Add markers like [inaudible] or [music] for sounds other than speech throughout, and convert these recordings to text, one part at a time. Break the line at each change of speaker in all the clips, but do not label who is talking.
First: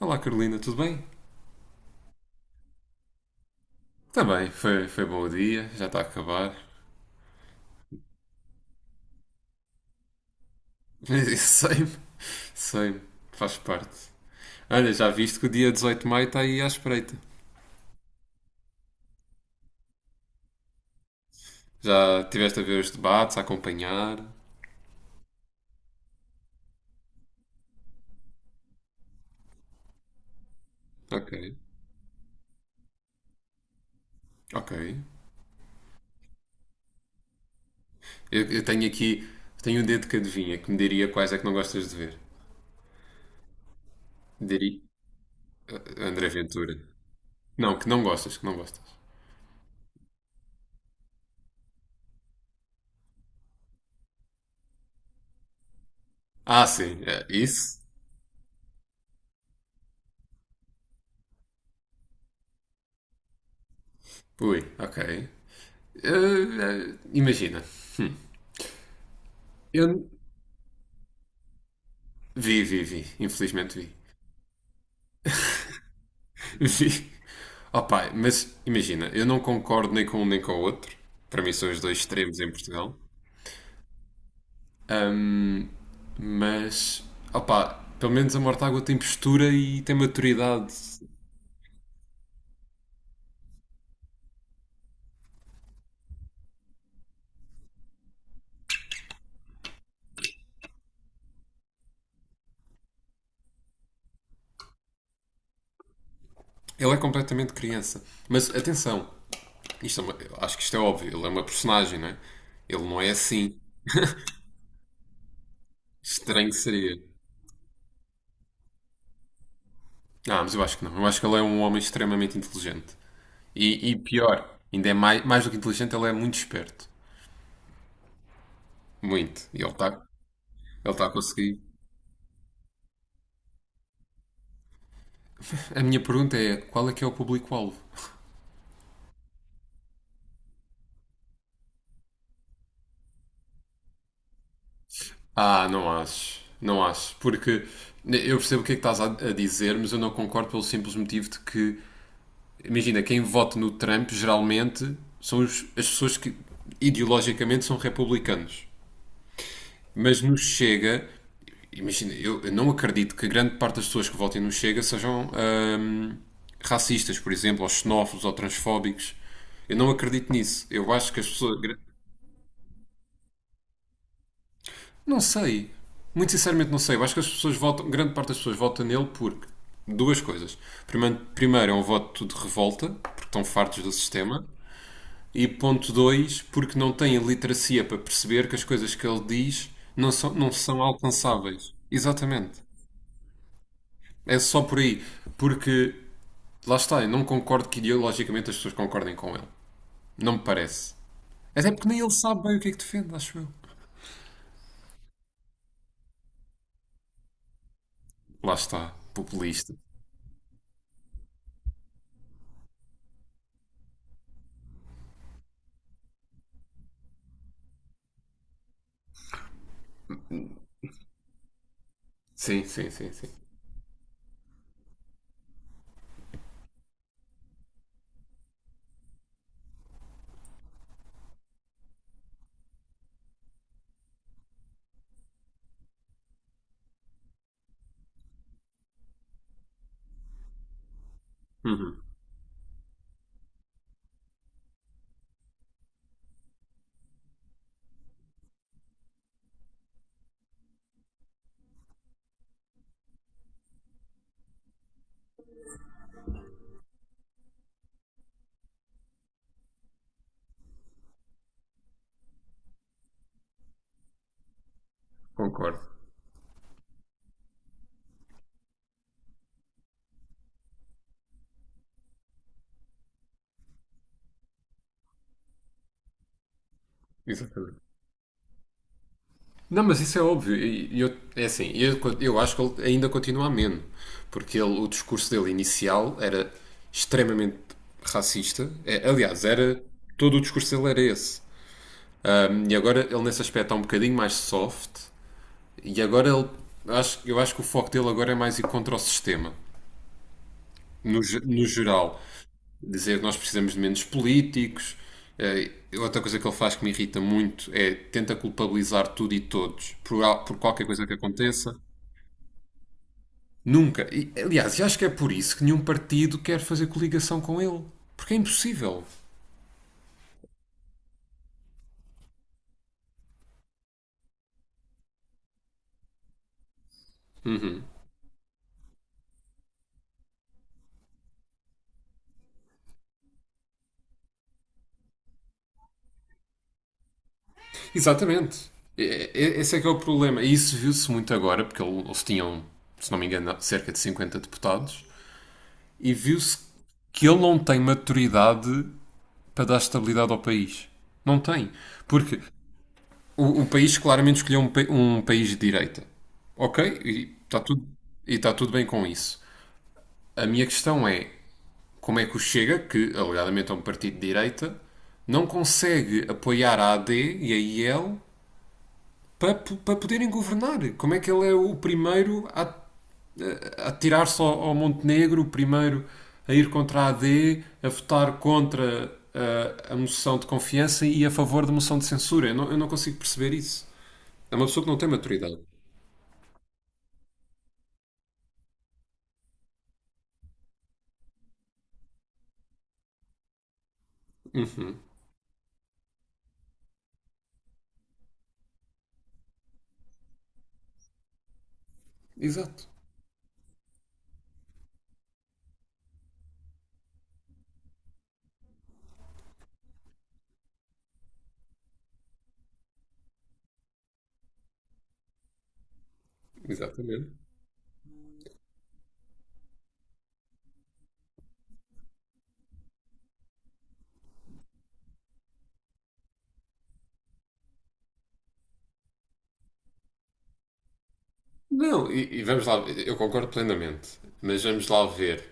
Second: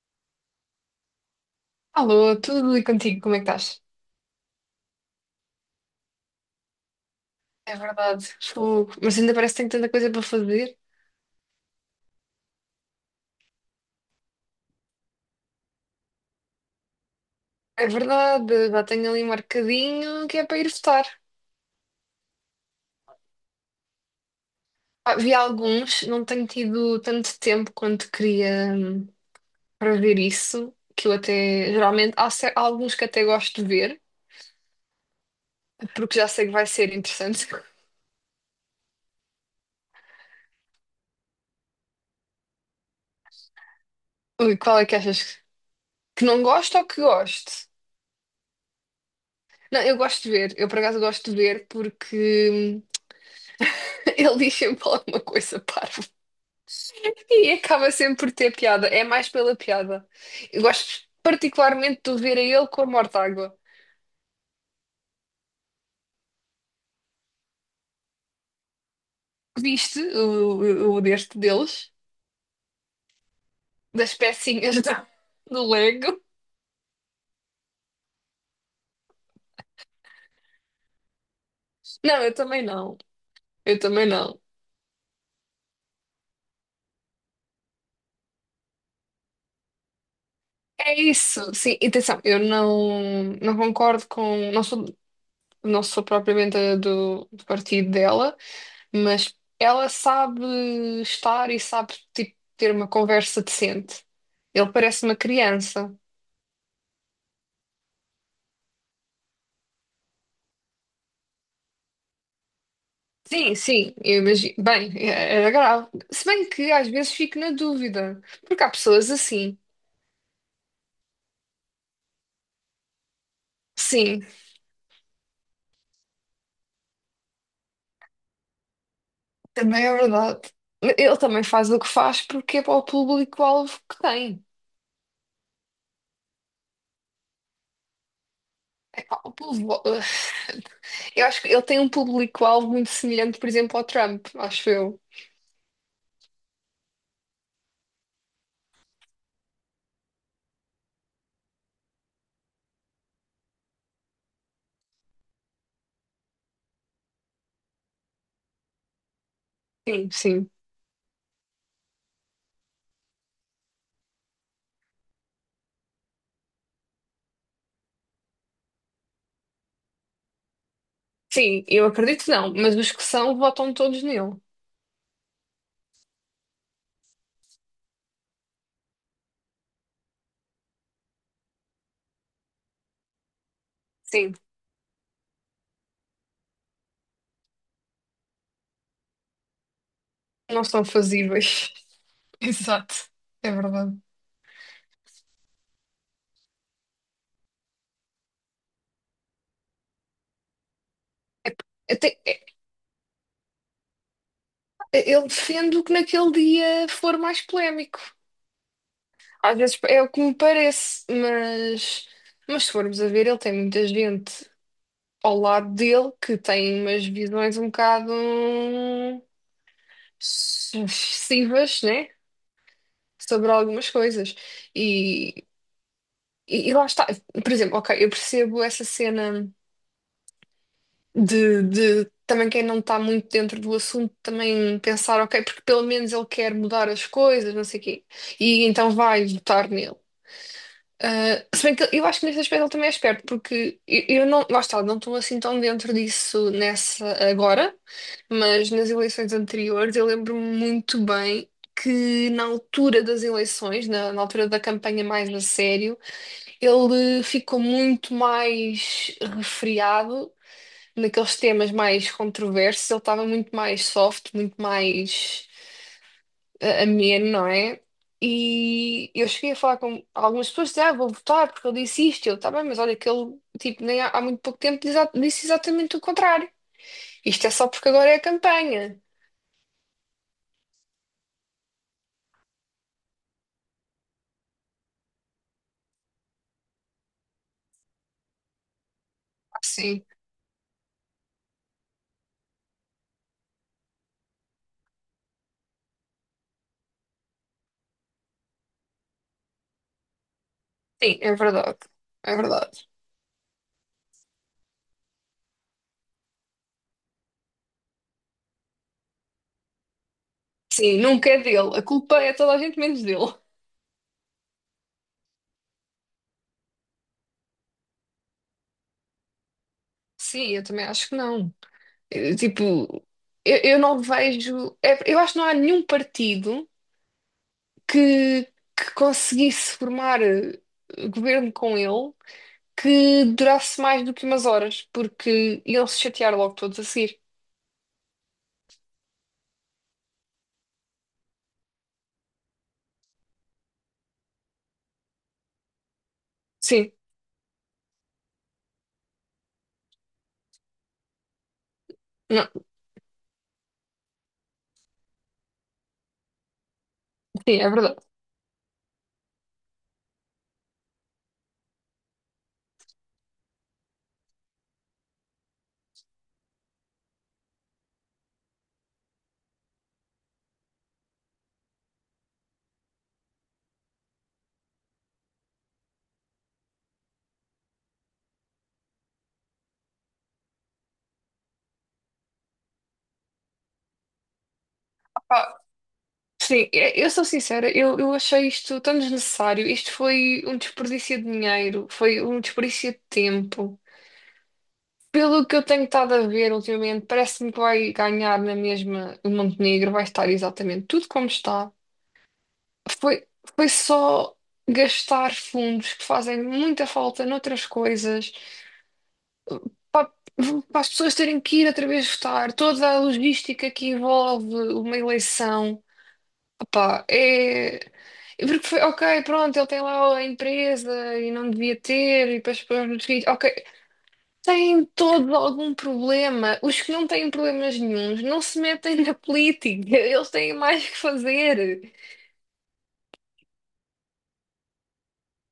Olá, Carolina, tudo bem?
Alô, tudo e contigo, como é que estás?
Está bem, foi bom o dia, já está a acabar.
É verdade, fogo. Mas ainda parece que tenho tanta coisa para fazer.
[laughs] Sei-me, sei-me, faz parte. Olha, já viste que o dia 18 de maio está aí à espreita?
É verdade, já tenho ali marcadinho que é para ir votar.
Já tiveste a ver os debates, a acompanhar?
Ah, vi alguns, não tenho tido tanto tempo quanto queria para ver isso, que eu
Ok,
até, geralmente, há alguns que até gosto de ver,
ok.
porque já sei que vai ser interessante.
Eu tenho aqui, tenho um dedo de adivinha que me diria quais é que não gostas de ver.
[laughs] Ui,
Diria
qual é que achas que que
André
não
Ventura.
gosto ou que gosto?
Não, que não gostas, que não gostas.
Não, eu gosto de ver, eu por acaso gosto de ver porque hum, [laughs] ele diz sempre alguma coisa parva. [laughs]
Ah, sim, é,
E
isso?
acaba sempre por ter piada. É mais pela piada. Eu gosto particularmente de o ver a ele com a Mortágua.
Ui, ok. Imagina. Hum.
Viste
Eu,
o deste deles?
vi, vi, vi. Infelizmente vi.
Das pecinhas [laughs] do Lego?
[laughs] Vi. Opa, mas imagina, eu não concordo nem com um nem com o outro. Para mim são os dois
Não, eu
extremos em
também
Portugal.
não. Eu também não.
Ahm, mas, opa, pelo menos a Mortágua tem postura e tem maturidade.
É isso. Sim, e atenção, eu não concordo com. Não sou propriamente a do partido dela, mas ela sabe estar e sabe tipo, ter uma conversa decente. Ele parece uma criança.
Ele é completamente criança. Mas atenção, isto é uma- eu acho que isto é óbvio. Ele é uma personagem, não é? Ele não é
Sim,
assim.
sim, eu imagino. Bem, era grave. Se bem
Estranho que
que às
seria.
vezes fico na dúvida, porque há pessoas assim.
Ah, mas eu acho que não. Eu acho que ele é um homem extremamente inteligente. E
Sim,
pior, ainda é mais, mais do que inteligente, ele é muito esperto. Muito. E ele
também é
está,
verdade.
ele tá a
Ele também
conseguir.
faz o que faz porque é para o público-alvo que tem.
A minha pergunta é: qual é que é o público-alvo?
Pá, eu acho que ele tem um público-alvo muito semelhante, por exemplo, ao Trump, acho eu.
Ah, não acho. Não acho. Porque eu percebo o que é que estás a dizer, mas eu não concordo pelo simples motivo de que, imagina, quem vota no Trump geralmente são os- as pessoas que ideologicamente são republicanos.
Sim,
Mas no
sim.
Chega, imagina, eu não acredito que grande parte das pessoas que votem no Chega sejam racistas, por exemplo, ou xenófobos ou transfóbicos. Eu não acredito nisso. Eu acho que as pessoas.
Sim, eu acredito que não, mas os que são votam todos nele.
Não sei. Muito sinceramente não sei. Eu acho que as pessoas votam, grande parte das pessoas vota nele porque duas coisas. Primeiro, primeiro é um voto de revolta, porque estão fartos do
Sim,
sistema. E ponto dois, porque não têm literacia para perceber que as coisas que ele diz não são, não
não
são
são fazíveis.
alcançáveis.
[laughs]
Exatamente.
Exato, é verdade.
É só por aí. Porque, lá está, eu não concordo que ideologicamente as pessoas concordem com ele. Não me parece.
É,
Até porque
eu
nem ele
tenho-
sabe bem o que é que defende, acho eu.
Eu defendo que naquele dia for mais polémico.
Lá está,
Às
populista.
vezes é o que me parece, mas se formos a ver, ele tem muita gente ao lado dele que tem umas visões um bocado excessivas, né?
Sim, sim, sim, sim.
Sobre algumas coisas. E, e lá está. Por exemplo, ok, eu percebo essa cena de também quem não está muito dentro do assunto também pensar, ok, porque pelo menos ele quer mudar as coisas, não sei o quê. E então vai votar nele. Se bem que
Uhum,
eu acho que nesse aspecto ele também é esperto, porque eu não, lá está, não estou assim tão dentro disso nessa agora, mas nas eleições anteriores eu lembro-me muito bem que na altura das eleições, na altura da campanha mais a sério, ele ficou muito mais refriado naqueles temas mais controversos, ele estava muito mais soft, muito mais
concordo.
a minha, não é? E eu cheguei a falar com algumas pessoas, dizia, ah, vou votar porque ele disse isto. Eu, tá bem, mas olha que ele, tipo, nem há muito pouco tempo diz disse exatamente o contrário. Isto é só
Exatamente.
porque agora é a campanha.
Não, mas isso é óbvio. E eu, é assim, eu acho que ele ainda continua ameno, porque ele- o discurso dele inicial era extremamente racista. É, aliás,
Ah,
era
sim,
todo o discurso dele era esse. E agora ele nesse aspecto está um bocadinho mais soft. E agora ele, acho, eu acho que o foco dele agora é mais ir contra o sistema,
sim,
no,
é
ge- no
verdade.
geral.
É verdade.
Dizer que nós precisamos de menos políticos. Eh, outra coisa que ele faz que me irrita muito é tenta culpabilizar tudo e todos por, al- por qualquer
Sim,
coisa que
nunca é
aconteça.
dele. A culpa é toda a gente menos dele.
Nunca. E, aliás, eu acho que é por isso que nenhum partido quer fazer coligação com ele. Porque é impossível.
Sim, eu também acho que não. Eu, tipo, eu não vejo. Eu acho que não há nenhum partido que, que conseguisse formar governo com ele que durasse mais do que umas horas, porque iam se chatear logo todos a seguir.
Exatamente. E- esse é que é o problema. E isso viu-se muito agora, porque ele- eles tinham, se não me engano, cerca de 50 deputados. E viu-se
Sim,
que ele não tem maturidade para dar estabilidade ao país. Não tem. Porque
não,
o país claramente escolheu um, pa- um país de direita. Ok?
sim, é verdade.
E está tudo bem com isso. A minha questão é: como é que o Chega, que alegadamente é um partido de direita, não consegue apoiar a AD e a IL para, po- para poderem governar? Como é que ele é o primeiro a tirar-se ao, ao Montenegro, o primeiro a ir contra a AD, a votar contra a moção de confiança e a favor da moção de censura? Eu não consigo perceber isso. É uma pessoa que não tem maturidade.
Pá, sim, eu sou sincera, eu achei isto tão desnecessário. Isto foi um desperdício de dinheiro, foi um desperdício de tempo. Pelo que eu tenho estado a ver ultimamente, parece-me que vai ganhar na mesma o Montenegro, vai estar exatamente tudo como está.
Exato,
Foi, foi só gastar fundos que fazem muita falta noutras coisas. Pá, para as pessoas terem que ir outra vez votar, toda a logística que envolve uma eleição, opá,
exatamente.
é. Porque foi, ok, pronto, ele tem lá a empresa e não devia ter, e para as pessoas nos filhos, ok, tem todo algum problema. Os que não têm problemas nenhuns não se metem na política, [laughs] eles têm mais que fazer.
Não, e vamos lá, eu concordo plenamente, mas vamos lá ver.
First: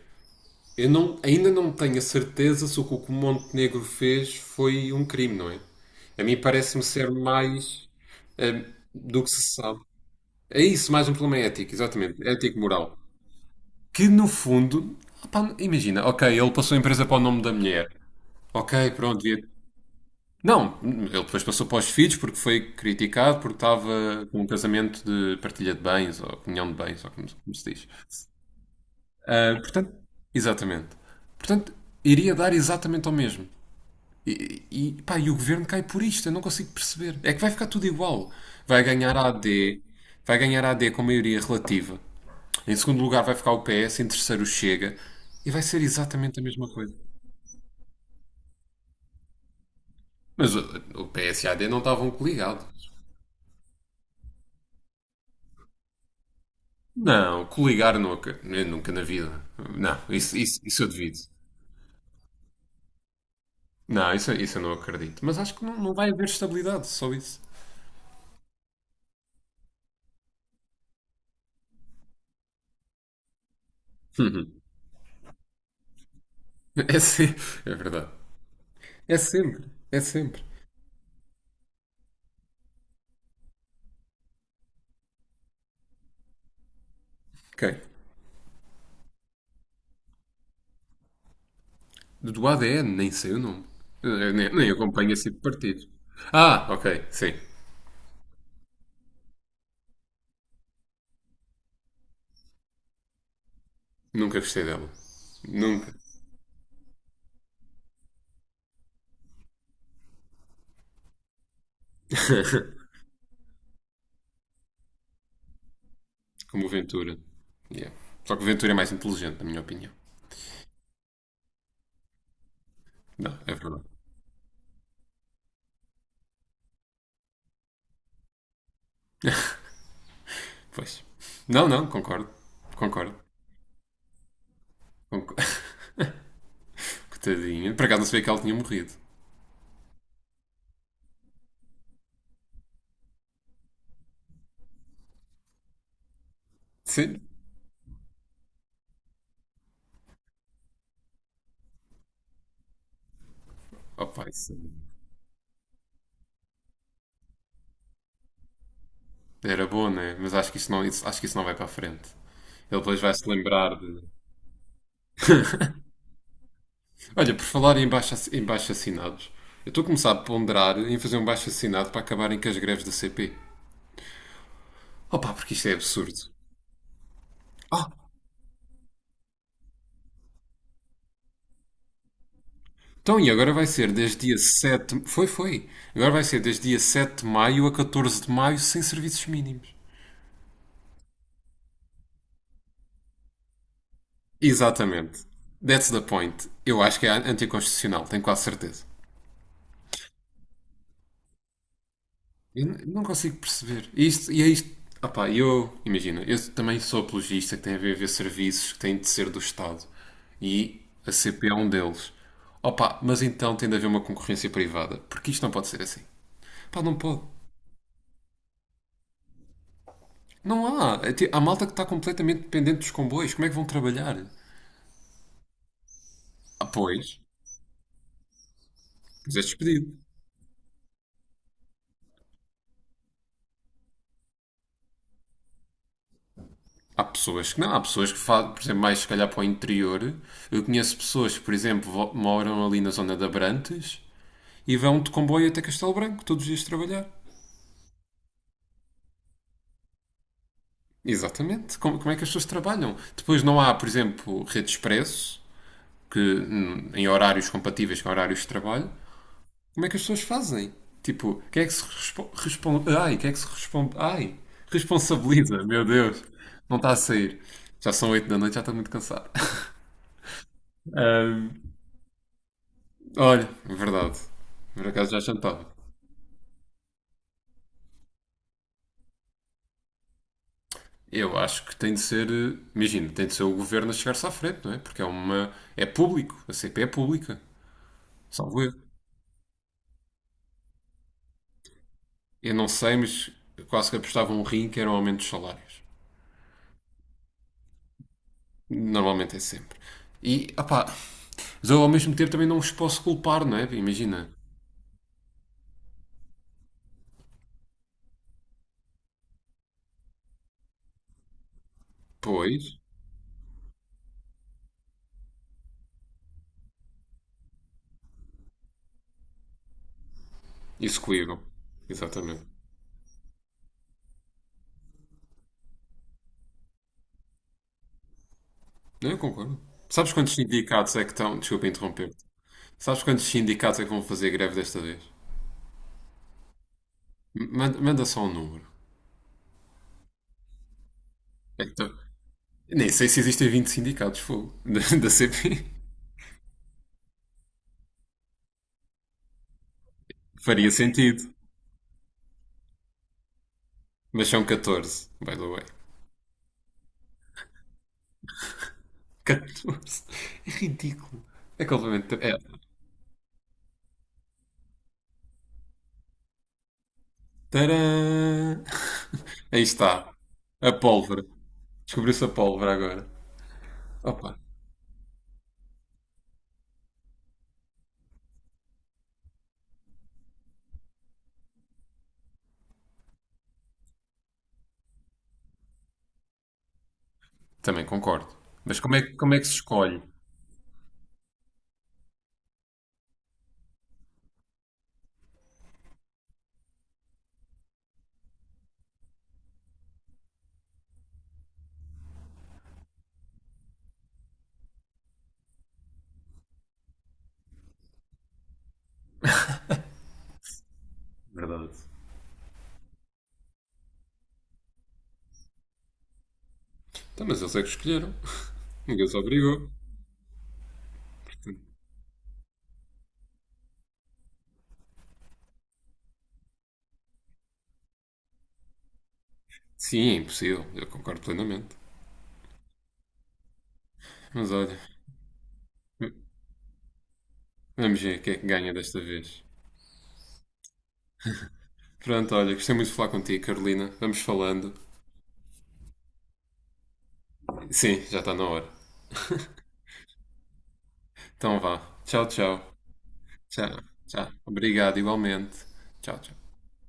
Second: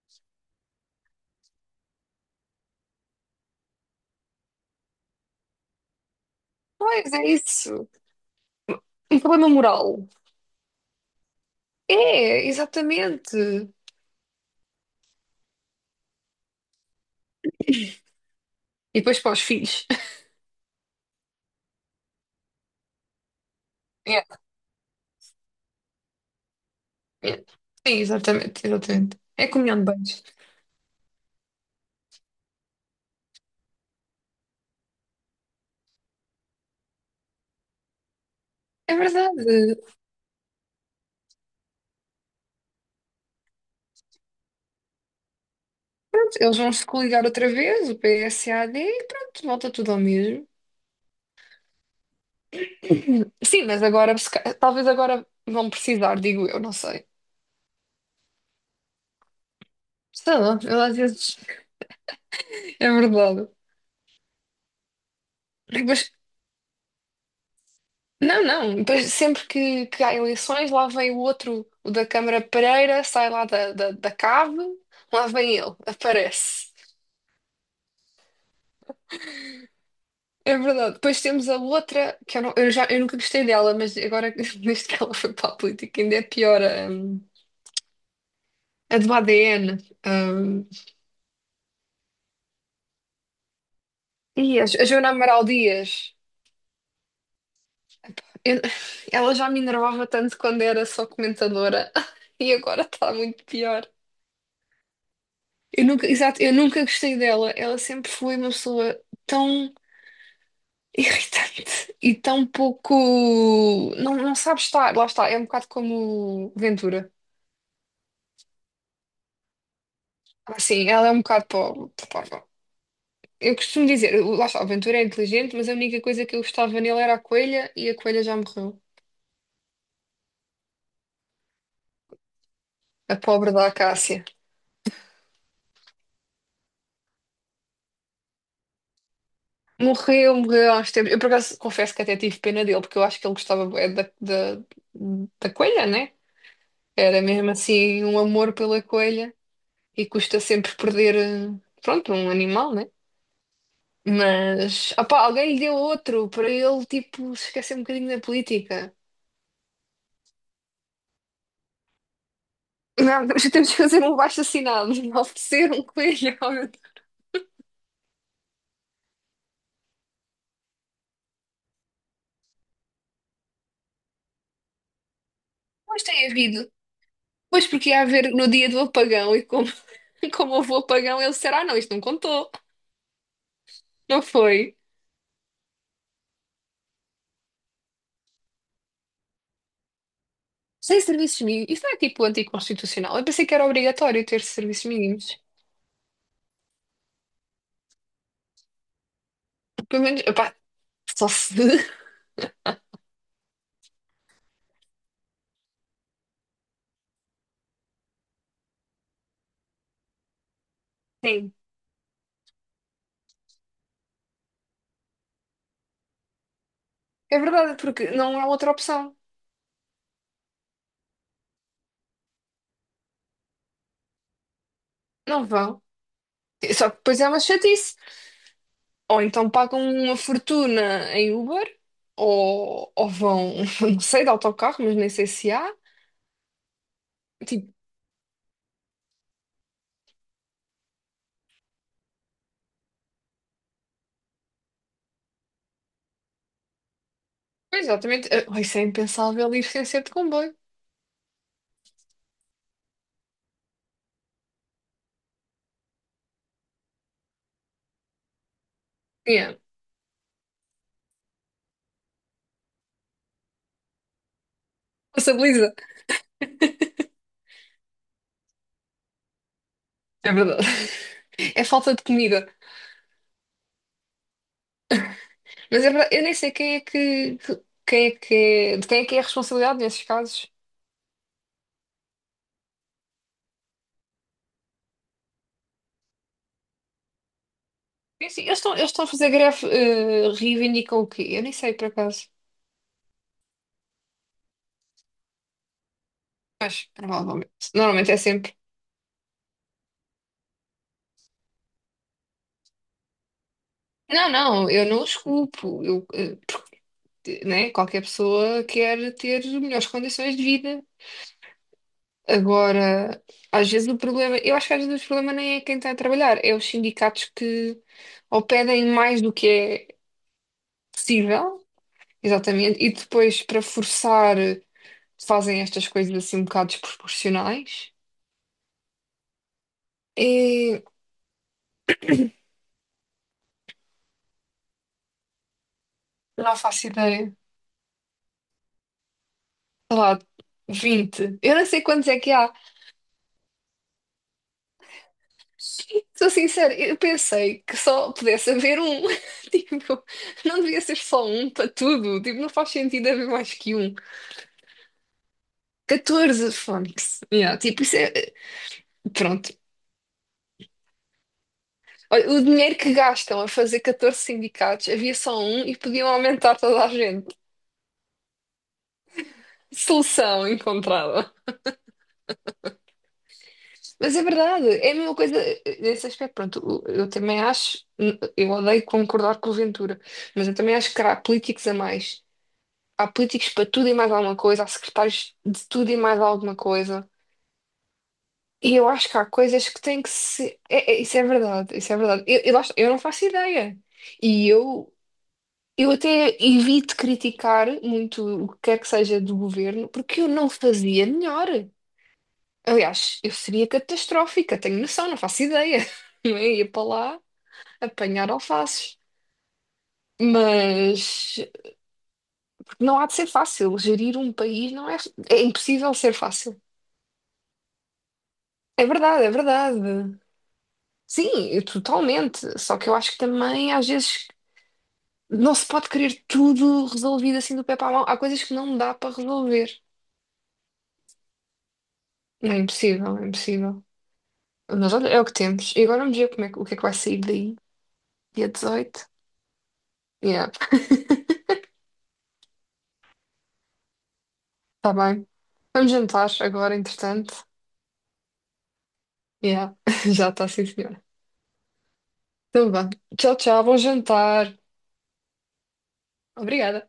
Eu não, ainda não tenho a certeza se o que o Montenegro fez foi um crime, não é? A mim parece-me ser
Pois é
mais
isso.
eh,
Um
do que
problema
se sabe.
moral.
É isso, mais um problema ético, exatamente,
É,
ético-moral.
exatamente.
Que no fundo, opá, imagina, ok, ele passou a empresa para o nome da mulher. Ok,
E depois
pronto,
para os
devia,
filhos.
não, ele depois passou para os filhos porque foi criticado porque estava
[laughs] É,
com um casamento de partilha de bens ou comunhão de bens, ou como,
é.
como se diz.
Sim, exatamente, exatamente. É
Ah,
comunhão de
portanto,
bens.
exatamente. Portanto, iria dar exatamente ao mesmo. E, pá, e o governo cai por isto, eu não consigo perceber. É que vai ficar tudo igual. Vai
É
ganhar a
verdade.
AD, vai ganhar a AD com maioria relativa. Em segundo lugar vai ficar o PS, em terceiro o Chega e vai ser exatamente a
Eles
mesma
vão se
coisa.
coligar outra vez, o PSAD, e pronto, volta tudo ao mesmo.
Mas o PS e a AD não estavam coligados.
Sim, mas agora, se ca- talvez agora vão precisar, digo eu, não sei.
Não, coligar nunca, eu nunca na vida. Não, isso,
Sei lá,
isso,
eu
isso eu
às
devido.
vezes. [laughs] É verdade.
Não, isso eu não acredito. Mas acho que não, não
Mas,
vai haver estabilidade, só isso.
não, não, depois sempre que há eleições, lá vem o outro, o da Câmara Pereira, sai lá da cave, lá vem ele, aparece.
[laughs] É sempre, é verdade. É sempre, é sempre.
É verdade. Depois temos a outra, que eu, não- eu já, eu nunca gostei dela, mas agora, [laughs] desde que ela foi para a política, ainda é pior. hum,
Ok.
A do ADN. hum,
Do ADN nem sei o nome. Eu nem,
e
nem
A Joana
acompanho esse tipo de
Amaral
partido.
Dias.
Ah, ok, sim.
Eu- ela já me enervava tanto quando era só comentadora [laughs] e agora está muito pior.
Nunca gostei dela.
Eu
Nunca.
nunca, exato, eu nunca gostei dela. Ela sempre foi uma pessoa tão irritante [laughs] e tão pouco. Não, não sabe estar. Lá está, é um bocado como o
Como o
Ventura.
Ventura. Yeah. Só que o Ventura é mais inteligente, na minha opinião.
Ah, sim, ela é um bocado pó- pó- pó.
Não, é
Eu
verdade.
costumo dizer, lá está, o Ventura é inteligente, mas a única coisa que eu gostava nele era a coelha e a coelha já morreu.
Pois. Não, não, concordo. Concordo.
A pobre da Acácia.
Concordo. Que tadinha. Por acaso não sabia que ela tinha morrido.
Morreu, morreu há uns tempos. Eu, por acaso, confesso que até tive pena dele, porque eu acho que ele gostava bué da, da coelha, né?
Sim.
Era mesmo assim um amor pela coelha e custa sempre perder, pronto, um animal, né?
Opa, isso
Mas, opá, alguém lhe deu outro para ele, tipo, se esquecer um bocadinho da política.
era bom, né? Mas acho que isso não, isso- acho que isso não vai para a frente. Ele depois vai
Não, [laughs]
se
mas temos
lembrar
que
de.
fazer um abaixo-assinado, [laughs] oferecer um coelho. Ao
Olha, por falar em baixo assinados, eu estou a começar a ponderar em fazer um baixo assinado para acabarem com as greves da CP. Opa, porque isto é
Mas tem
absurdo.
havido. Pois porque
Ah,
ia haver no dia do apagão e como, [laughs] como houve o apagão, ele disseram, ah, não, isto não contou,
então e agora vai ser
não
desde dia
foi.
sete. Foi, foi. Agora vai ser desde dia 7 de maio a 14 de maio sem serviços mínimos.
Sem serviços mínimos. Isso não é tipo anticonstitucional. Eu pensei que era obrigatório ter serviços
Exatamente.
mínimos.
That's the point. Eu acho que é anticonstitucional, tenho quase certeza.
Pelo menos, opá, só se. [laughs]
Eu n- não consigo perceber. E, isto, e é isto. Opá, eu. Imagina, eu também sou apologista que tem a ver ver serviços que têm de ser do Estado. E a CP
Sim.
é um deles. Opa, mas então tem de haver uma concorrência privada. Porque isto não pode ser assim. Pá, não pode.
É verdade, porque não há outra opção.
Não há. É ti- há malta que está completamente dependente dos comboios. Como é que vão trabalhar?
Não vão.
Ah,
Só que
pois.
depois é uma chatice. Ou
Mas é
então pagam
despedido.
uma fortuna em Uber, ou vão, [laughs] não sei, de autocarro, mas nem sei se há.
Há pessoas que não,
Tipo,
há pessoas que fazem, por exemplo, mais se calhar para o interior. Eu conheço pessoas que, por exemplo, vo- moram ali na zona da Abrantes e vão de comboio até Castelo Branco todos os dias trabalhar.
pois exatamente. Oh, isso é impensável ir sem ser de comboio.
Exatamente. Como, como é que as pessoas trabalham? Depois não há, por exemplo, rede de expresso, que em horários compatíveis com horários de trabalho.
Yeah.
Como é que as pessoas fazem? Tipo, quem é que se respo- responde? Ai, quem é que se responde? Ai, responsabiliza,
Passabiliza.
meu Deus. Não está a sair. Já são 8 da noite, já estou muito cansado. [laughs]
É verdade. [laughs]
Ahm,
É falta de comida.
olha, é verdade. Por acaso já jantava.
Mas é verdade, eu nem sei quem é de quem é que é a responsabilidade nesses casos.
Eu acho que tem de ser, imagina, tem de ser o governo a chegar-se à frente, não é? Porque é uma, é público, a CP é pública.
Eu sei, Eles
Salvo
estão,
erro.
eles estão a fazer greve, reivindicam o quê? Eu nem sei, por acaso.
Eu não sei, mas quase que apostava um rim que era um aumento dos salários.
Mas, provavelmente. Normalmente é sempre.
Normalmente é sempre. E, opá, mas eu ao mesmo tempo também não os posso culpar, não é?
Não,
Imagina.
não, eu não os culpo. Eu, porque, né, qualquer pessoa quer ter melhores condições de vida.
Pois,
Agora, às vezes o problema, eu acho que às vezes o problema nem é quem está a trabalhar, é os sindicatos que ou pedem mais do que é
execuíram.
possível,
Exatamente.
exatamente, e depois para forçar. Fazem estas coisas assim um bocado desproporcionais.
Não, eu concordo. Sabes quantos
E
sindicatos é que estão. Desculpa interromper. Sabes quantos sindicatos é que vão fazer greve desta vez?
não faço ideia.
M- manda, manda só um número.
Sei lá, 20. Eu
É
não
que
sei
tá-
quantos é que há.
nem sei se existem 20 sindicatos, fogo. [laughs] Da, da CP.
Sou sincera, eu pensei que só pudesse haver um. [laughs] Tipo, não
Faria
devia ser
sentido.
só um para tudo. Tipo, não faz sentido haver mais que um.
Mas são 14 by the way.
14 fónix. Yeah, tipo, isso é. Pronto.
14. É ridículo. É completamente.
Olha,
É.
o dinheiro que gastam a fazer 14 sindicatos, havia só um e podiam aumentar toda a gente.
Tadã! Aí está.
Solução
A pólvora.
encontrada.
Descobriu-se a pólvora agora.
Mas é
Opa,
verdade, é a mesma coisa nesse aspecto. Pronto, eu também acho, eu odeio concordar com o Ventura, mas eu também acho que há políticos a mais. Há políticos para tudo e mais alguma coisa, há secretários de tudo e mais alguma coisa.
também concordo.
E
Mas
eu acho que há
como é que se
coisas que
escolhe?
têm que se. É, isso é verdade, isso é verdade. Eu não faço ideia. E eu até evito criticar muito o que quer que seja do governo, porque eu não fazia melhor. Aliás, eu seria catastrófica, tenho noção, não faço ideia. [laughs] Não é? Ia para lá apanhar alfaces. Mas
Verdade.
não há de ser fácil. Gerir um país não é. É impossível ser fácil.
Então, mas eles é que escolheram.
É
Ninguém os
verdade, é
obrigou.
verdade. Sim, eu totalmente. Só que eu acho que também, às vezes, não se pode querer tudo resolvido assim do pé para a mão. Há coisas que não dá para resolver.
Sim, é impossível. Eu concordo plenamente.
Não é impossível, é impossível.
Mas olha,
Mas olha, é o que temos. E agora vamos ver como é, o que é que vai sair daí,
vamos ver quem é que
dia
ganha desta
18.
vez.
Yeah,
Pronto, olha, gostei muito de falar contigo, Carolina. Vamos falando.
está bem. Vamos jantar agora, entretanto.
Sim, já está na hora.
Yeah, [laughs] já está, sim, senhora.
Então vá. Tchau, tchau.
Então vá. Tchau, tchau.
Tchau,
Bom
tchau.
jantar.
Obrigado, igualmente. Tchau, tchau.
Obrigada.